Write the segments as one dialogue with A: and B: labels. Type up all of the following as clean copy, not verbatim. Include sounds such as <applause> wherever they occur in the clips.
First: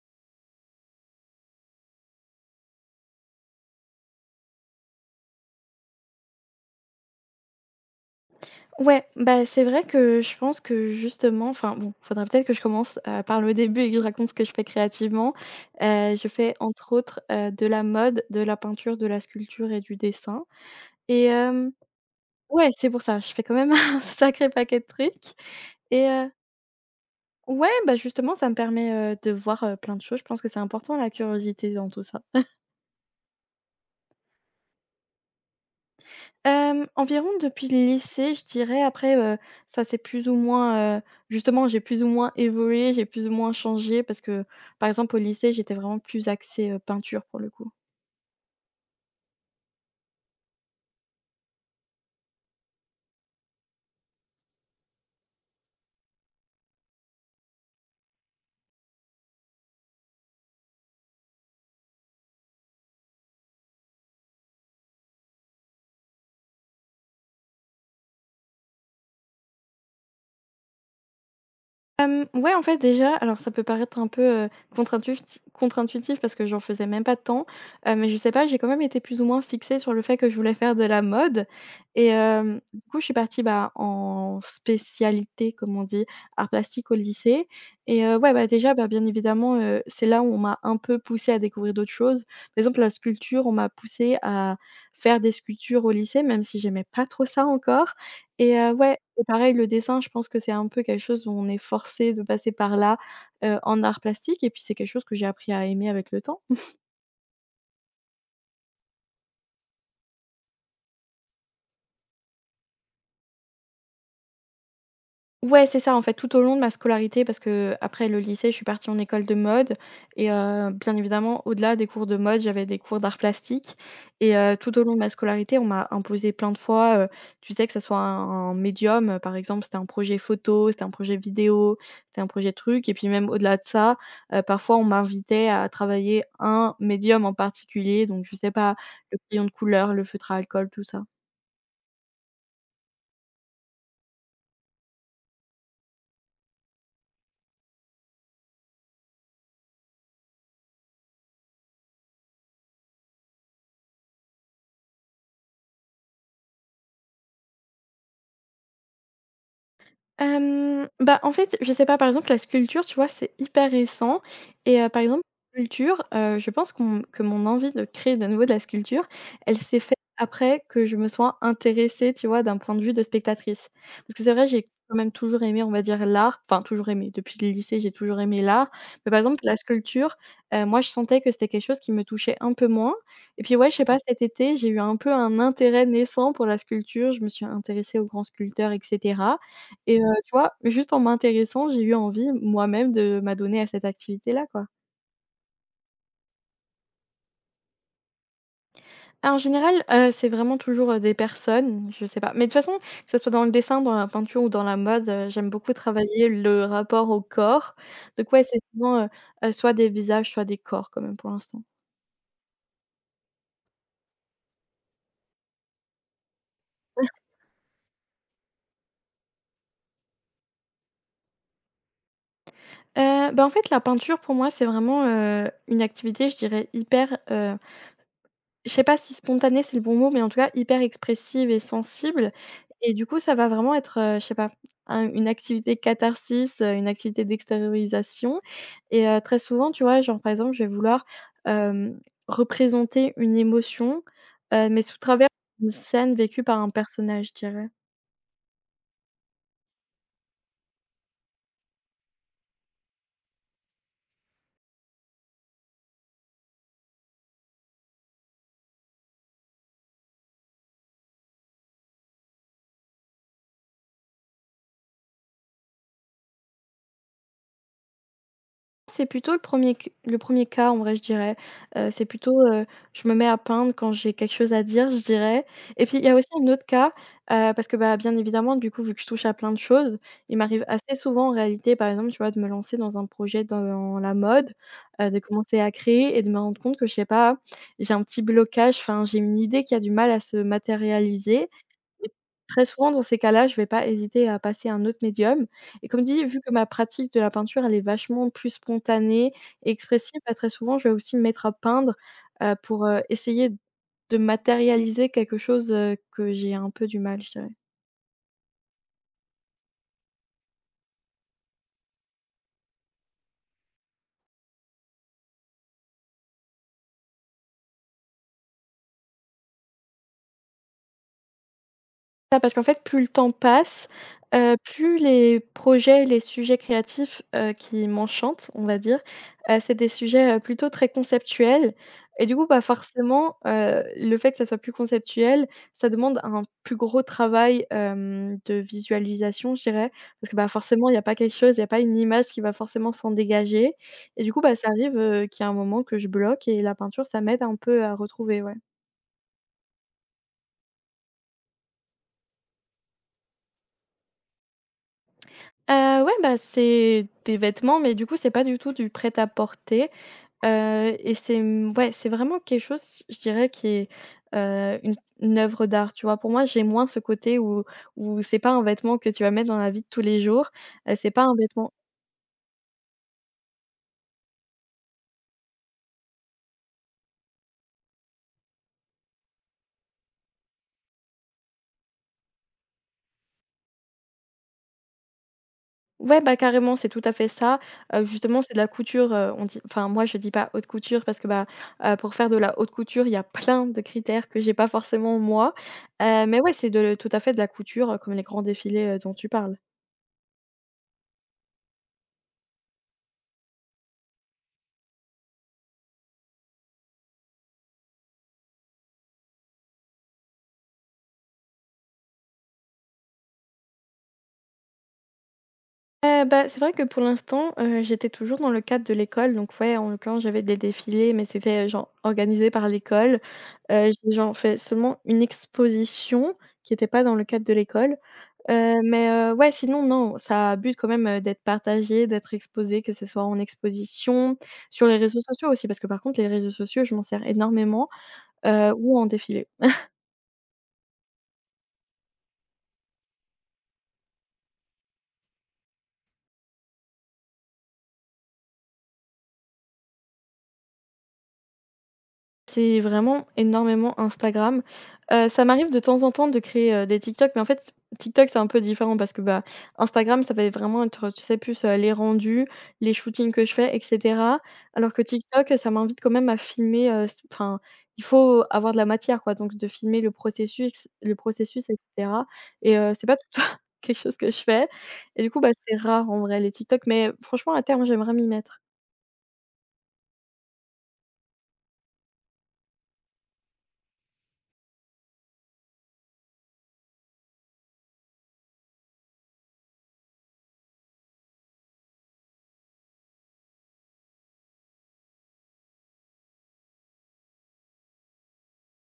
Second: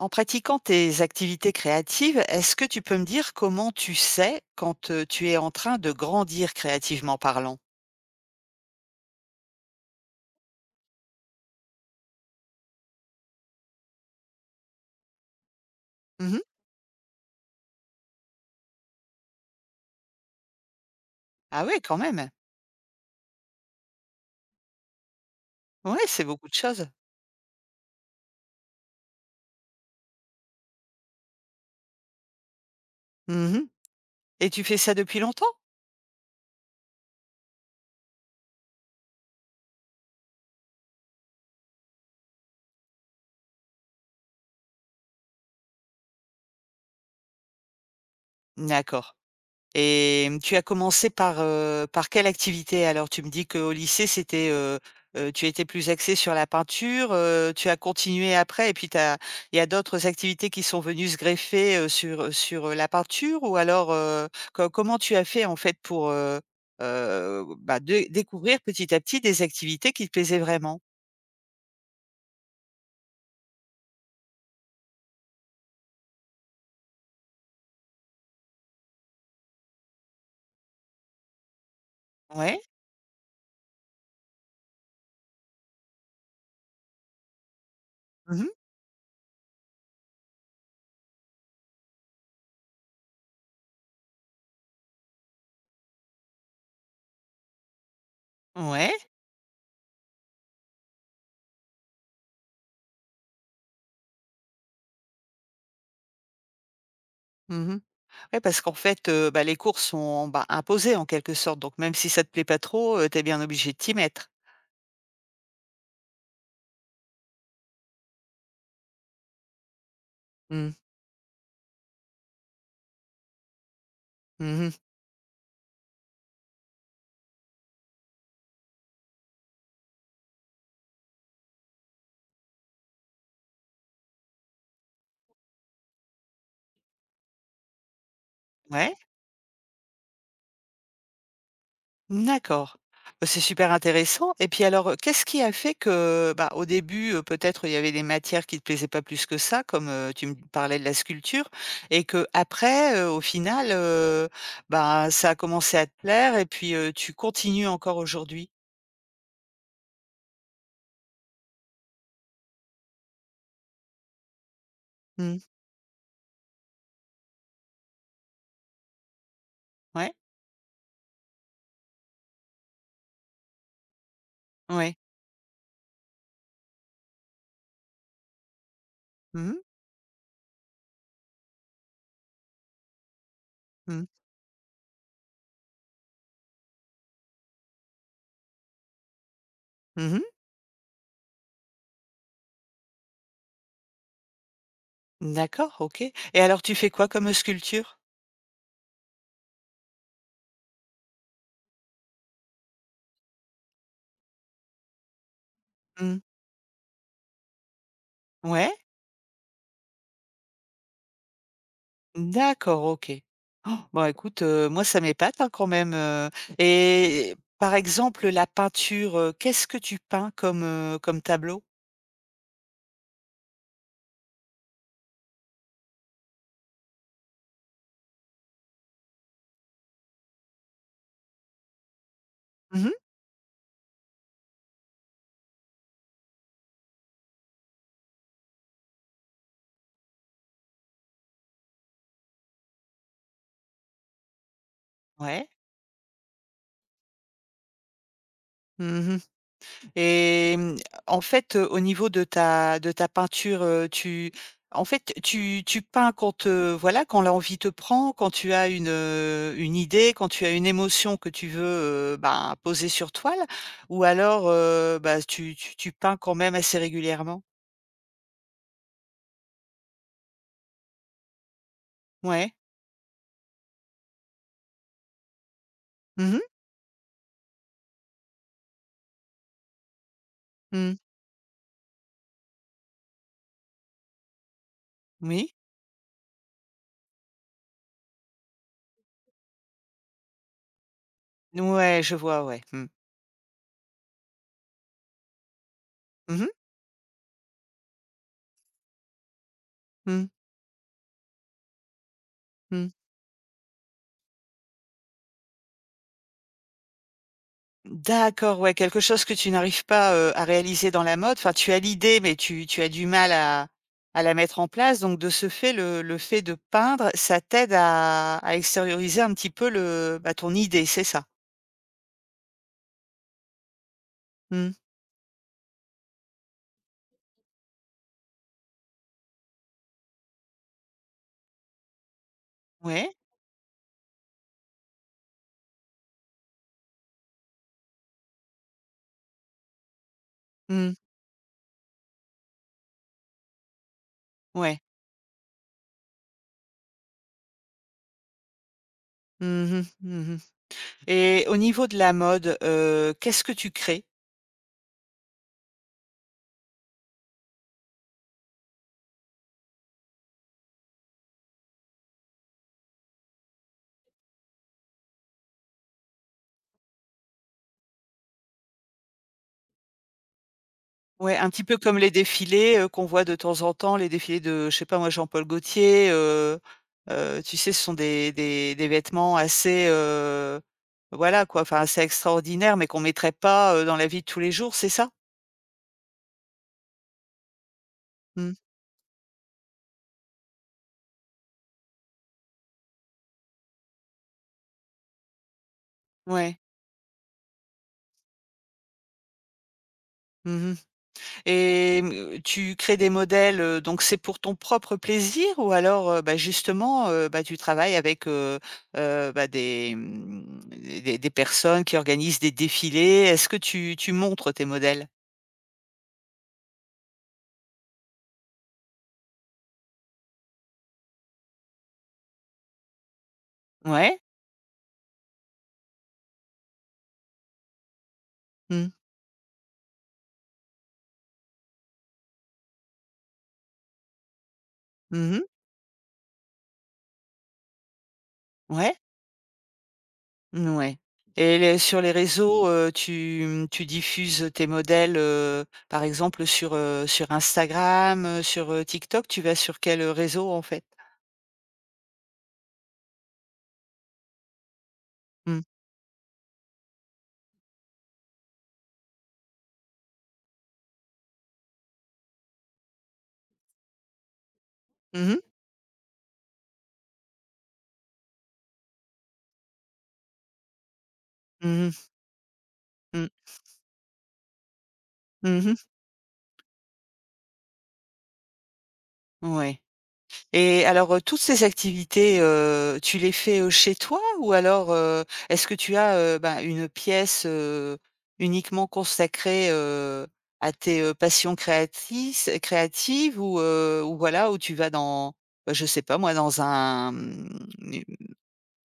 A: En pratiquant tes activités créatives, est-ce que tu peux me dire comment tu sais quand, tu es en train de grandir créativement parlant?
B: Ouais, bah, c'est vrai que je pense que justement enfin bon, faudrait peut-être que je commence, par le début et que je raconte ce que je fais créativement. Je
A: Mmh.
B: fais entre autres, de la mode, de la peinture, de la sculpture et du dessin et
A: Ah ouais, quand même.
B: ouais, c'est pour ça, je fais quand même <laughs> un sacré paquet de trucs
A: Ouais,
B: et
A: c'est beaucoup de choses.
B: ouais, bah, justement ça me permet, de voir, plein de choses. Je pense que c'est important la curiosité dans tout ça.
A: Mmh, et tu fais ça depuis longtemps?
B: Environ depuis le lycée, je dirais. Après, ça c'est plus ou moins, justement, j'ai plus ou moins évolué, j'ai plus ou moins changé parce que, par exemple, au lycée, j'étais vraiment plus axée, peinture pour le coup.
A: D'accord. Et mmh, tu as commencé par, par quelle activité? Alors tu me dis qu'au lycée c'était, tu étais plus axé sur la peinture, tu as continué après et puis tu il y a d'autres activités qui sont venues se greffer, sur, la peinture, ou alors, co comment tu as fait en fait pour, bah, dé découvrir petit à petit des activités qui te plaisaient vraiment?
B: Ouais, en fait, déjà, alors ça peut paraître un peu, contre-intuitif parce que j'en faisais même pas tant, mais je sais pas, j'ai quand même été plus ou moins fixée sur le fait que je voulais faire de la mode et
A: Ouais.
B: du coup, je suis partie, bah, en spécialité, comme on dit, art plastique au lycée et ouais, bah,
A: Mmh.
B: déjà, bah, bien évidemment, c'est là où on m'a un peu poussée à découvrir d'autres choses. Par exemple, la sculpture, on m'a poussée à faire des sculptures au lycée, même si j'aimais pas trop ça encore et
A: Ouais.
B: ouais et pareil le dessin, je pense que c'est un peu quelque chose où on est forcé de passer par là, en art plastique et puis c'est quelque chose que j'ai appris à aimer avec le temps.
A: Mmh. Ouais, parce qu'en fait, bah, les cours sont, bah, imposés en quelque sorte, donc même si ça te plaît pas trop, tu es bien obligé de t'y mettre.
B: Ouais, c'est ça, en fait, tout au long de ma scolarité parce que après le lycée, je suis partie en école de mode et
A: Mmh.
B: bien évidemment, au-delà des cours de mode, j'avais des cours d'art plastique. Et
A: Mmh mh.
B: tout au long de ma scolarité, on m'a imposé plein de fois, tu sais, que ce soit un médium, par exemple, c'était un projet photo, c'était un projet vidéo, c'était un projet truc et puis même au-delà de ça, parfois, on m'invitait à travailler un médium en particulier, donc je sais pas,
A: Ouais,
B: le crayon de couleur, le feutre à alcool, tout ça.
A: d'accord. Bah, c'est super intéressant, et puis alors, qu'est-ce qui a fait que, bah, au début, peut-être il y avait des matières qui te plaisaient pas plus que ça, comme, tu me parlais de la sculpture, et qu'après, au final, bah, ça a commencé à te plaire et puis, tu continues encore aujourd'hui?
B: Bah, en fait, je sais pas, par exemple, la sculpture, tu vois, c'est hyper récent et par exemple,
A: Mmh.
B: la sculpture, je pense qu'on que mon envie de créer de nouveau de la sculpture, elle s'est faite
A: Ouais,
B: après que je me sois intéressée, tu vois, d'un point de vue de spectatrice. Parce que c'est vrai, j'ai
A: ouais.
B: quand même toujours aimé, on va dire, l'art, enfin toujours aimé, depuis le lycée, j'ai toujours aimé l'art, mais par exemple,
A: Mmh
B: la
A: mh.
B: sculpture, moi, je sentais que c'était quelque chose qui me touchait un peu moins et puis, ouais, je sais pas,
A: Mmh.
B: cet été, j'ai eu un peu un intérêt naissant pour la sculpture, je me suis intéressée aux grands sculpteurs et cetera et
A: Mmh mh.
B: tu vois? Juste en m'intéressant, j'ai eu envie moi-même de m'adonner à cette activité-là, quoi.
A: D'accord, OK, et alors tu fais quoi comme, sculpture?
B: Ah, en général, c'est vraiment toujours, des personnes, je sais pas. Mais de toute façon, que ce soit dans le dessin, dans la peinture ou dans la mode, j'aime beaucoup
A: Mmh.
B: travailler le rapport au corps. Donc ouais, c'est
A: Ouais.
B: souvent, soit des visages, soit des corps quand même pour l'instant.
A: D'accord, OK. Oh, bon, écoute, moi ça m'épate, hein, quand même, et par exemple, la peinture, qu'est-ce que tu peins comme, comme tableau?
B: Bah, en fait, la peinture pour moi, c'est vraiment, une activité, je dirais, hyper, Je sais pas si spontané, c'est le bon mot, mais en tout cas hyper expressive et sensible
A: Mmh.
B: et du coup, ça va vraiment être, je sais pas, un une activité catharsis, une activité d'extériorisation et très souvent, tu vois, genre, par exemple, je vais vouloir, hem, représenter une émotion, mais sous travers
A: Ouais.
B: une scène vécue par un personnage, je dirais.
A: Mmh, et mmh, en fait, au niveau de ta peinture, tu en fait, tu peins quand, voilà, quand l'envie te prend, quand tu as une idée, quand tu as une émotion que tu veux, ben, poser sur toile, ou alors, bah, tu peins quand même assez régulièrement?
B: C'est plutôt le premier er le premier cas en vrai je dirais. C'est plutôt,
A: Ouais.
B: je me mets à peindre quand j'ai quelque chose à dire je dirais et puis il y a aussi
A: Mhm, mhm.
B: un autre cas, parce que, bah, bien évidemment du coup vu que je touche à plein de choses, il m'arrive assez souvent en réalité par exemple, tu vois, de me lancer dans un projet dans la mode, de
A: Oui.
B: commencer à créer et de me rendre compte que je sais pas, j'ai un petit blocage, enfin j'ai une idée qui a du mal à se matérialiser
A: Ouais,
B: et
A: je vois, ouais.
B: très
A: Mmh.
B: souvent dans ces cas-là, je vais pas hésiter à passer à un autre médium et comme dit, vu
A: Mhm, mh.
B: que ma pratique de la peinture, elle est vachement plus spontanée et expressive,
A: Mmh.
B: bah, très souvent, je vais aussi me mettre à peindre, pour,
A: Mmh.
B: essayer de matérialiser quelque chose, que j'ai un peu du mal, je dirais.
A: D'accord, ouais, quelque chose que tu n'arrives pas, à réaliser dans la mode. Enfin, tu as l'idée, mais tu as du mal à la mettre en place. Donc de ce fait, le fait de peindre, ça t'aide à extérioriser un petit peu le bah, ton idée, c'est ça?
B: Ah, parce qu'en fait, plus le temps passe,
A: Mmh.
B: plus les projets, les sujets créatifs, qui m'enchantent, on va dire, c'est des sujets, plutôt très conceptuels et du coup, bah,
A: Ouais.
B: forcément, le fait que ça soit plus conceptuel, ça demande un plus gros travail, de visualisation, je dirais. Parce que, bah, forcément,
A: Mmh.
B: il y a pas quelque chose, il y a pas une image qui va forcément s'en dégager et du coup, bah, ça
A: Ouais.
B: arrive, qu'il y a un moment que je bloque et la peinture, ça m'aide un peu à retrouver, ouais.
A: Mhm, mhm. Et au niveau de la mode, qu'est-ce que tu crées?
B: Ouais, bah, c'est des vêtements, mais du coup, c'est pas du tout du prêt-à-porter, et c'est, mmh, ouais, c'est vraiment quelque chose, je dirais, qui est, heu, une une œuvre d'art, tu vois? Pour moi, j'ai moins ce côté où c'est pas un vêtement que tu vas mettre dans la vie de tous les jours, c'est pas un
A: Ouais, un petit
B: vêtement
A: peu comme les défilés, qu'on voit de temps en temps, les défilés de, je sais pas moi, Jean-Paul Gaultier, tu sais, ce sont des des vêtements assez, voilà quoi, enfin assez extraordinaires, mais qu'on mettrait pas, dans la vie de tous les jours, c'est ça?
B: ouais, bah, carrément, c'est tout à fait ça, justement,
A: Mmh.
B: c'est de la couture, on dit enfin, moi, je dis pas haute couture parce que, bah, pour faire de la haute couture, il y a plein de critères que j'ai pas forcément moi, mais ouais,
A: Ouais.
B: c'est de tout à fait de la couture, comme les grands défilés, dont tu parles.
A: Mmh, et hem, tu crées des modèles, donc c'est pour ton propre plaisir, ou alors, bah, justement, bah, tu travailles avec, bah, des, mmh, des personnes qui organisent des défilés? Est-ce que tu montres tes modèles?
B: Bah, c'est vrai que pour l'instant, j'étais toujours dans le cadre de l'école donc ouais, en l'occurrence, j'avais des défilés mais c'était, genre, organisé par l'école. J'ai,
A: Ouais.
B: genre, fait seulement une exposition qui était pas dans le cadre de l'école.
A: Mmh.
B: Mais ouais, sinon non, ça a but quand même, d'être partagé, d'être exposé, que ce soit en exposition, sur les réseaux
A: Mmh mh.
B: sociaux aussi parce que par contre les réseaux sociaux, je m'en sers énormément,
A: Ouais.
B: ou en défilé.
A: Mmh, ouais. Et les sur les réseaux, tu, mmh, tu diffuses tes modèles, par exemple sur, sur Instagram, sur, TikTok? Tu vas sur quel réseau en fait?
B: C'est vraiment énormément Instagram. Ça
A: Mmh.
B: m'arrive de temps en temps de créer, des TikTok, mais en fait, TikTok, c'est un peu différent parce que, bah, Instagram, ça va vraiment être, tu sais, plus, les rendus, les shootings que je fais et cetera. Alors que
A: Mmh mh.
B: TikTok, ça m'invite quand même à filmer, s enfin, il faut avoir de la matière, quoi, donc de filmer le processus et
A: Mmh mh.
B: cetera et c'est pas tout
A: Mmh.
B: le temps <laughs> quelque chose que je fais et du coup, bah,
A: Mmh.
B: c'est rare en vrai les TikTok, mais franchement à terme, j'aimerais m'y mettre.
A: Ouais. Et alors, toutes ces activités, tu les fais, chez toi, ou alors, est-ce que tu as, ben, une pièce, uniquement consacrée, à tes, passions créatrices créatives, ou voilà, où tu vas dans, bah, je sais pas moi, dans un, mmh,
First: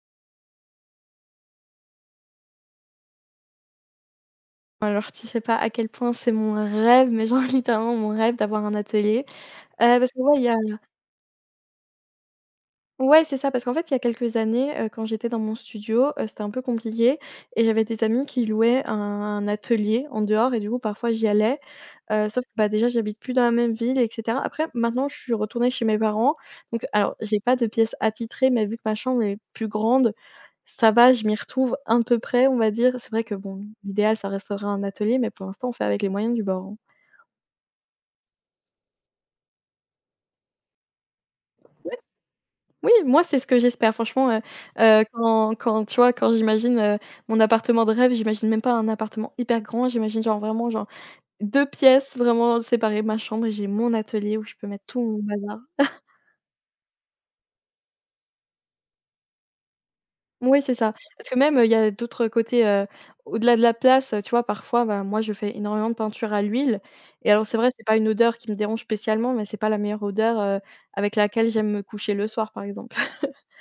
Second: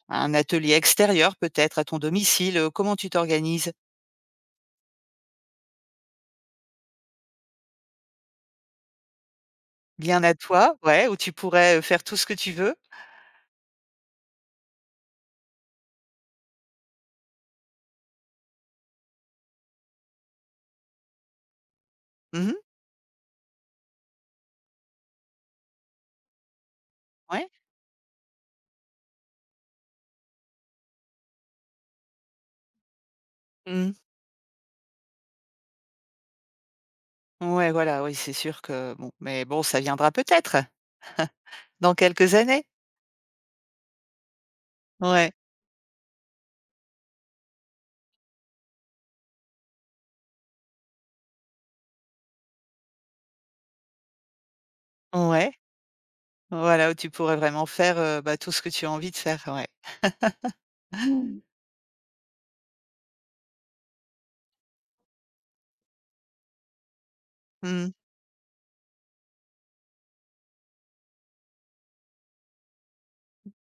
A: un atelier extérieur peut-être à ton domicile, comment tu t'organises?
B: Alors tu sais pas à quel point c'est mon rêve, mais genre <laughs> littéralement mon rêve d'avoir un atelier. Parce que
A: Bien à
B: ouais, il y a
A: toi, ouais, où tu pourrais, faire tout ce que tu veux?
B: ouais, c'est ça, parce qu'en fait, il y a quelques années, quand j'étais dans mon studio, c'était un peu compliqué et j'avais des amis qui louaient un atelier en dehors et du coup parfois j'y allais, sauf que,
A: Mmh,
B: bah, déjà j'habite plus dans la même ville et cetera. Après maintenant, je suis retournée chez mes parents, donc alors j'ai
A: ouais.
B: pas de pièces attitrées, mais vu que ma chambre est plus grande, ça va, je m'y retrouve un peu près, on va dire. C'est vrai que bon,
A: Mmh.
B: l'idéal, ça resterait un atelier, mais pour l'instant, on fait avec les moyens du bord, hein.
A: Ouais, voilà, oui, c'est sûr que bon, mais bon, ça viendra peut-être. Dans quelques années?
B: Oui, moi, c'est ce que j'espère franchement,
A: Ouais,
B: quand tu vois, quand j'imagine, mon appartement de rêve, j'imagine même pas un appartement hyper grand, j'imagine genre vraiment genre 2 pièces vraiment séparées, ma chambre et j'ai mon atelier où je peux mettre tout mon
A: ouais,
B: bazar.
A: voilà, où tu pourrais vraiment faire, bah, tout ce que tu as envie de faire, ouais.
B: Oui, c'est ça. Parce que même, il y a d'autres côtés, au-delà de la place, tu vois, parfois, bah, moi, je fais énormément de peinture à l'huile et alors c'est vrai, c'est
A: Mmh.
B: pas une odeur qui me dérange spécialement, mais c'est pas la meilleure odeur, avec laquelle j'aime me coucher le soir, par exemple.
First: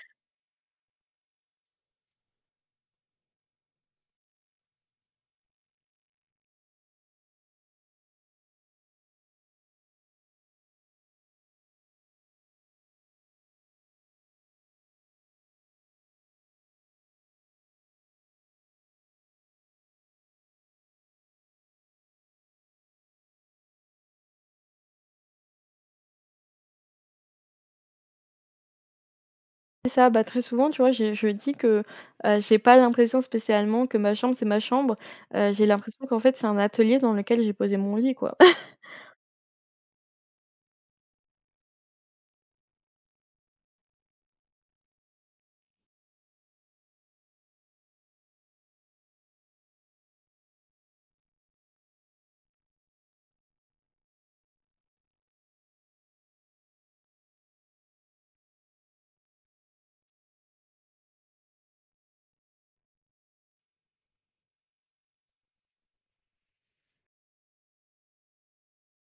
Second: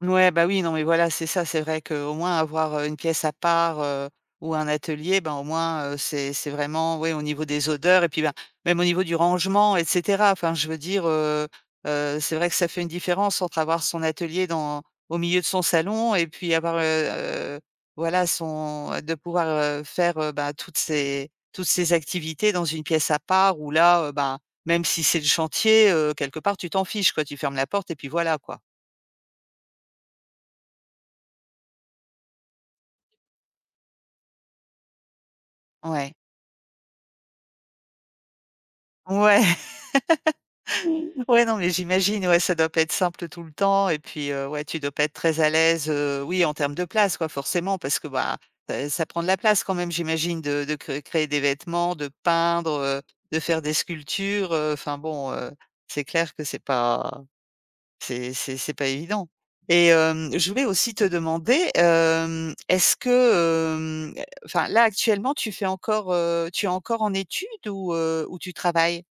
A: Ouais, bah, oui, non, mais voilà, c'est ça. C'est vrai qu'au moins avoir, une pièce à part, ou un atelier, ben, au moins, c'est vraiment oui, au niveau des odeurs et puis, ben, même au niveau du rangement, et cetera. Enfin, je veux dire, c'est vrai que ça fait une différence entre avoir son atelier dans au milieu de son salon, et puis avoir, voilà, son de pouvoir, faire, bah, toutes ces activités dans une pièce à part, où là, ben, même si c'est le chantier, quelque part, tu t'en fiches, quoi. Tu fermes la porte et puis voilà, quoi.
B: C'est ça, bah, très souvent, tu vois, j'ai je dis que, j'ai pas l'impression spécialement que ma chambre, c'est ma chambre. J'ai l'impression
A: Ouais.
B: qu'en fait, c'est un atelier dans lequel j'ai posé mon lit, quoi. <laughs>
A: Ouais. Ouais, non, mais j'imagine, ouais, ça doit pas être simple tout le temps, et puis, ouais, tu dois pas être très à l'aise, oui, en termes de place, quoi, forcément, parce que, bah, ça prend de la place quand même, j'imagine, de créer des vêtements, de peindre, de faire des sculptures, enfin bon, c'est clair que c'est pas évident, et hem, je voulais aussi te demander, hem, est-ce que, hem, enfin, là, actuellement, tu fais encore, tu es encore en études, ou tu travailles?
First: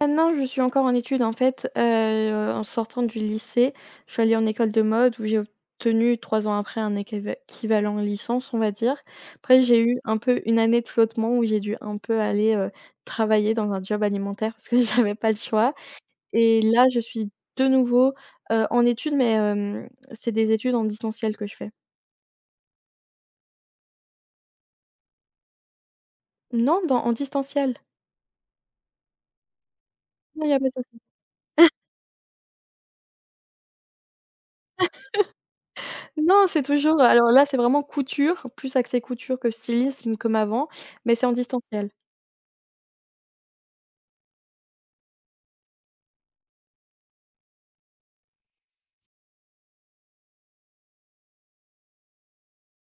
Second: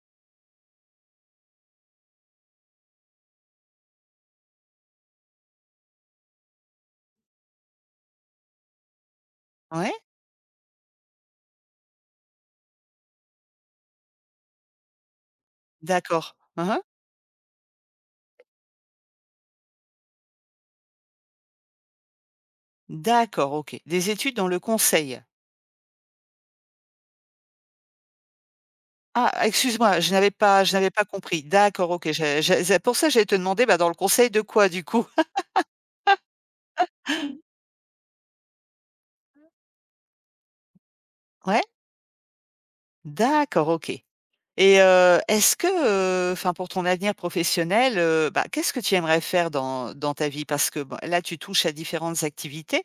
B: Maintenant, je suis encore en études, en fait, en sortant du lycée, je suis allée en école de mode où j'ai obtenu 3 ans après un équivalent licence, on va dire. Après, j'ai
A: Ouais?
B: eu un peu une année de flottement où j'ai dû un peu aller, travailler dans un job alimentaire parce que <laughs> j'avais pas le choix.
A: D'accord.
B: Et
A: Mmh.
B: là, je suis de nouveau, en études, mais c'est des études en distanciel que je fais.
A: D'accord, OK. Des études dans le conseil.
B: Non, dans en distanciel.
A: Ah, excuse-moi,
B: Non, y a pas
A: je
B: de
A: n'avais
B: souci.
A: pas compris. D'accord, OK. J'ai c'est pour ça que j'allais te demander, bah, dans le conseil de quoi, du coup? <laughs>
B: Non, c'est toujours alors là, c'est vraiment couture, plus axé couture que stylisme comme avant, mais c'est en
A: Ouais?
B: distanciel.
A: D'accord, OK. Et est-ce que, enfin pour ton avenir professionnel, bah, qu'est-ce que tu aimerais faire dans ta vie? Parce que, bah, là tu touches à différentes activités.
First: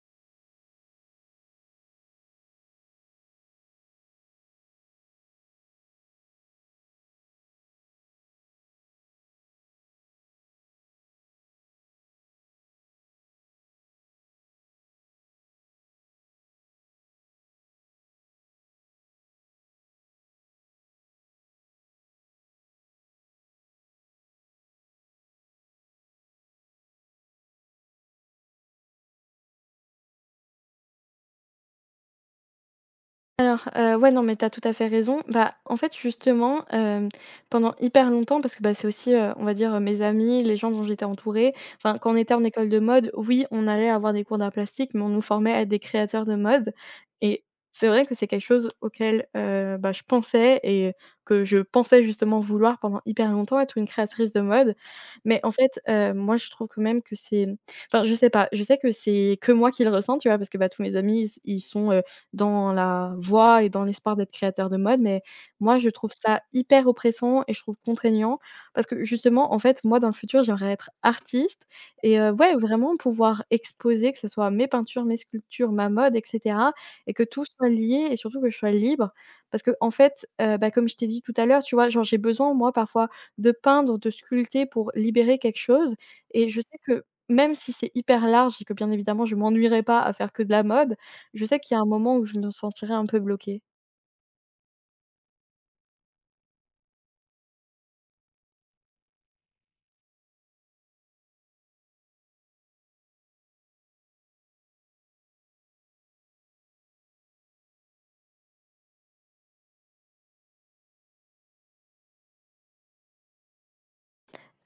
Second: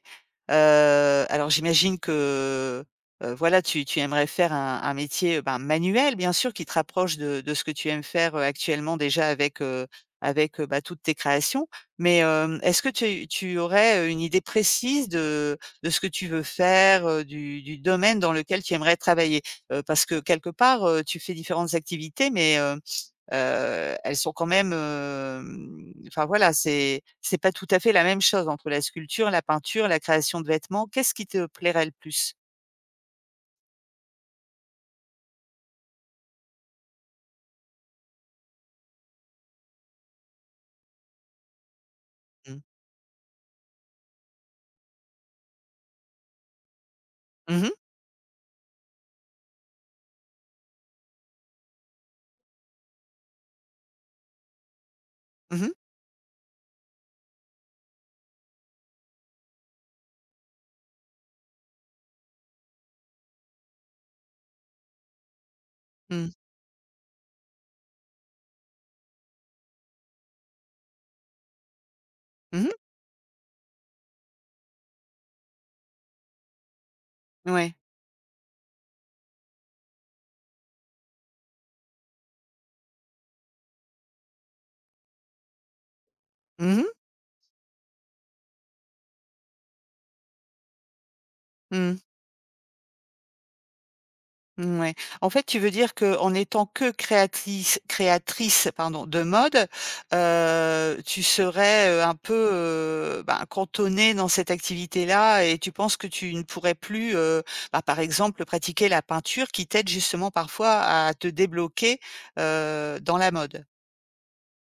A: Alors j'imagine que, voilà tu aimerais faire un métier, ben, manuel bien sûr, qui te rapproche de ce que tu aimes faire, actuellement déjà avec, avec, bah, toutes tes créations. Mais, hem, est-ce que tu aurais, une idée précise de ce que tu veux faire, du domaine dans lequel tu aimerais travailler? Parce que quelque part, tu fais différentes activités, mais, elles sont quand même, hem, enfin voilà, c'est pas tout à fait la même chose entre la sculpture, la peinture, la création de vêtements. Qu'est-ce qui te plairait le plus?
B: Alors, ouais, non, mais t'as tout à fait raison. Bah, en fait, justement, pendant hyper longtemps, parce que, bah, c'est aussi, on va dire, mes amis, les gens dont j'étais entourée. Enfin, quand on était en
A: Mmh.
B: école de mode, oui, on allait avoir des cours d'art plastique, mais on nous formait à être des créateurs de mode et
A: Mmh mh.
B: c'est vrai que c'est quelque chose auquel, bah, je pensais et que je pensais justement vouloir pendant hyper longtemps, être une créatrice de mode. Mais en
A: Mmh mh.
B: fait, moi, je trouve quand même que c'est, mmh, enfin, je sais pas, je sais que c'est que moi qui le ressens, tu vois? Parce que, bah, tous mes amis, ils sont, dans la voie et dans l'espoir d'être créateur de mode, mais moi, je trouve
A: Mmh.
B: ça hyper oppressant et je trouve contraignant parce que justement, en fait, moi, dans le futur, j'aimerais être artiste et ouais,
A: Mmh.
B: vraiment pouvoir exposer, que ce soit mes peintures, mes sculptures, ma mode et cetera et que tout soit
A: Ouais.
B: lié et surtout que je sois libre parce que en fait, bah, comme je t'ai dit tout à l'heure, tu vois, genre, j'ai besoin, moi, parfois de peindre, de sculpter pour libérer quelque chose et je
A: Mmh
B: sais
A: mh.
B: que même si c'est hyper large et que bien évidemment je m'ennuierai pas à faire que de la mode, je sais qu'il y a un
A: Mmh.
B: moment où je me sentirais un peu bloquée.
A: Ouais. En fait, tu veux dire que en étant que créatrice, pardon, de mode, tu serais, un peu, ben, cantonnée dans cette activité-là, et tu penses que tu ne pourrais plus, bah, par exemple, pratiquer la peinture qui t'aide justement parfois à te débloquer, dans la mode?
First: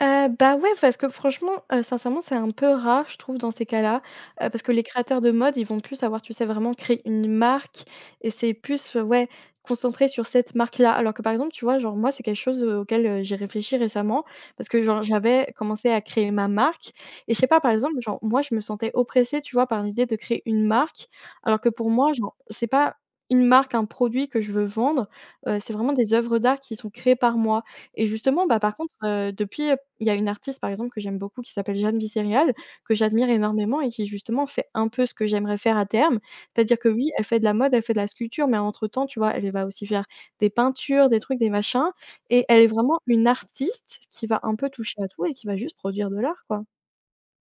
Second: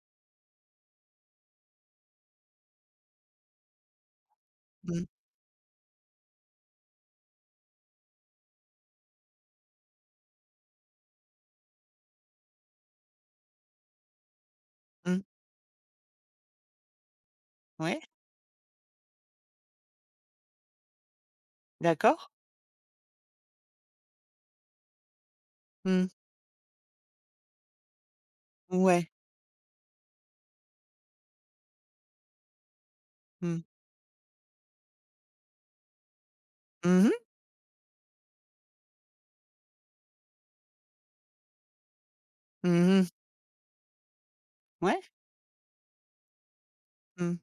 B: Bah, ouais, parce que franchement, sincèrement, c'est un peu rare, je trouve, dans ces cas-là, parce que les
A: Mmh.
B: créateurs de mode, ils vont plus avoir, tu sais, vraiment créer une marque et c'est plus, ouais, concentré sur cette marque-là. Alors que, par exemple, tu vois, genre, moi, c'est quelque chose, auquel, j'ai réfléchi récemment parce que, genre,
A: Mmh.
B: j'avais commencé à créer ma marque et je sais pas, par exemple,
A: Ouais,
B: genre, moi, je me sentais oppressée, tu vois, par l'idée de créer une marque, alors que pour moi,
A: d'accord.
B: genre, c'est pas une marque, un produit que je veux vendre, c'est vraiment
A: Mmh.
B: des œuvres d'art qui sont créées par moi. Et justement, bah, par contre,
A: Ouais.
B: depuis, il y a une artiste, par exemple, que j'aime beaucoup qui s'appelle Jeanne Vicerial, que j'admire
A: Mmh.
B: énormément et qui justement fait un peu ce que j'aimerais faire à terme. C'est-à-dire que
A: Mmh
B: oui,
A: mh.
B: elle fait de la mode, elle fait de la sculpture, mais entre temps, tu vois, elle va aussi faire des peintures, des trucs, des machins et elle est vraiment
A: Mmh.
B: une artiste qui va un peu
A: Ouais.
B: toucher à tout et qui va juste produire de l'art, quoi.
A: Mmh.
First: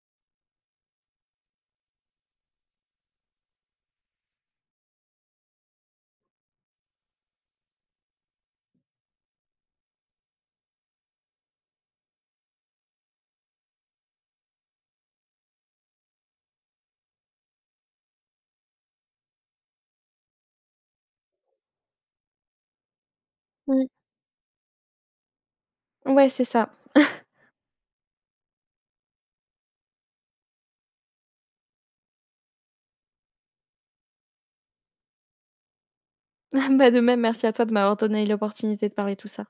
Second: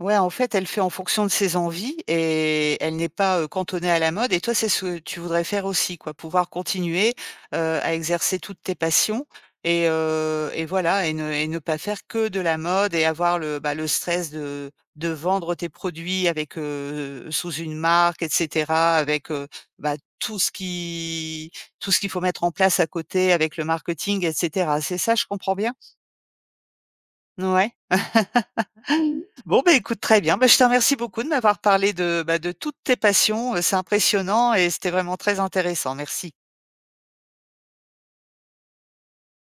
A: Ouais, en fait, elle fait en fonction de ses envies et elle n'est pas, cantonnée à la mode, et toi, c'est ce que tu voudrais faire aussi quoi, pouvoir continuer, à exercer toutes tes passions, et voilà, et ne pas faire que de la mode, et avoir le, bah, le stress de vendre tes produits avec, sous une marque, et cetera, avec, bah, tout ce qu'il faut mettre en place à côté avec le
B: Mmh.
A: marketing, et cetera. C'est ça, je comprends bien?
B: Ouais, c'est ça.
A: Ouais. Bon, bah, écoute, très bien. Bah, je te remercie beaucoup de m'avoir parlé de, bah, de toutes tes passions, c'est impressionnant et c'était vraiment très intéressant. Merci.
B: <laughs> Bah, de même, merci à toi de m'avoir donné l'opportunité de parler de tout ça.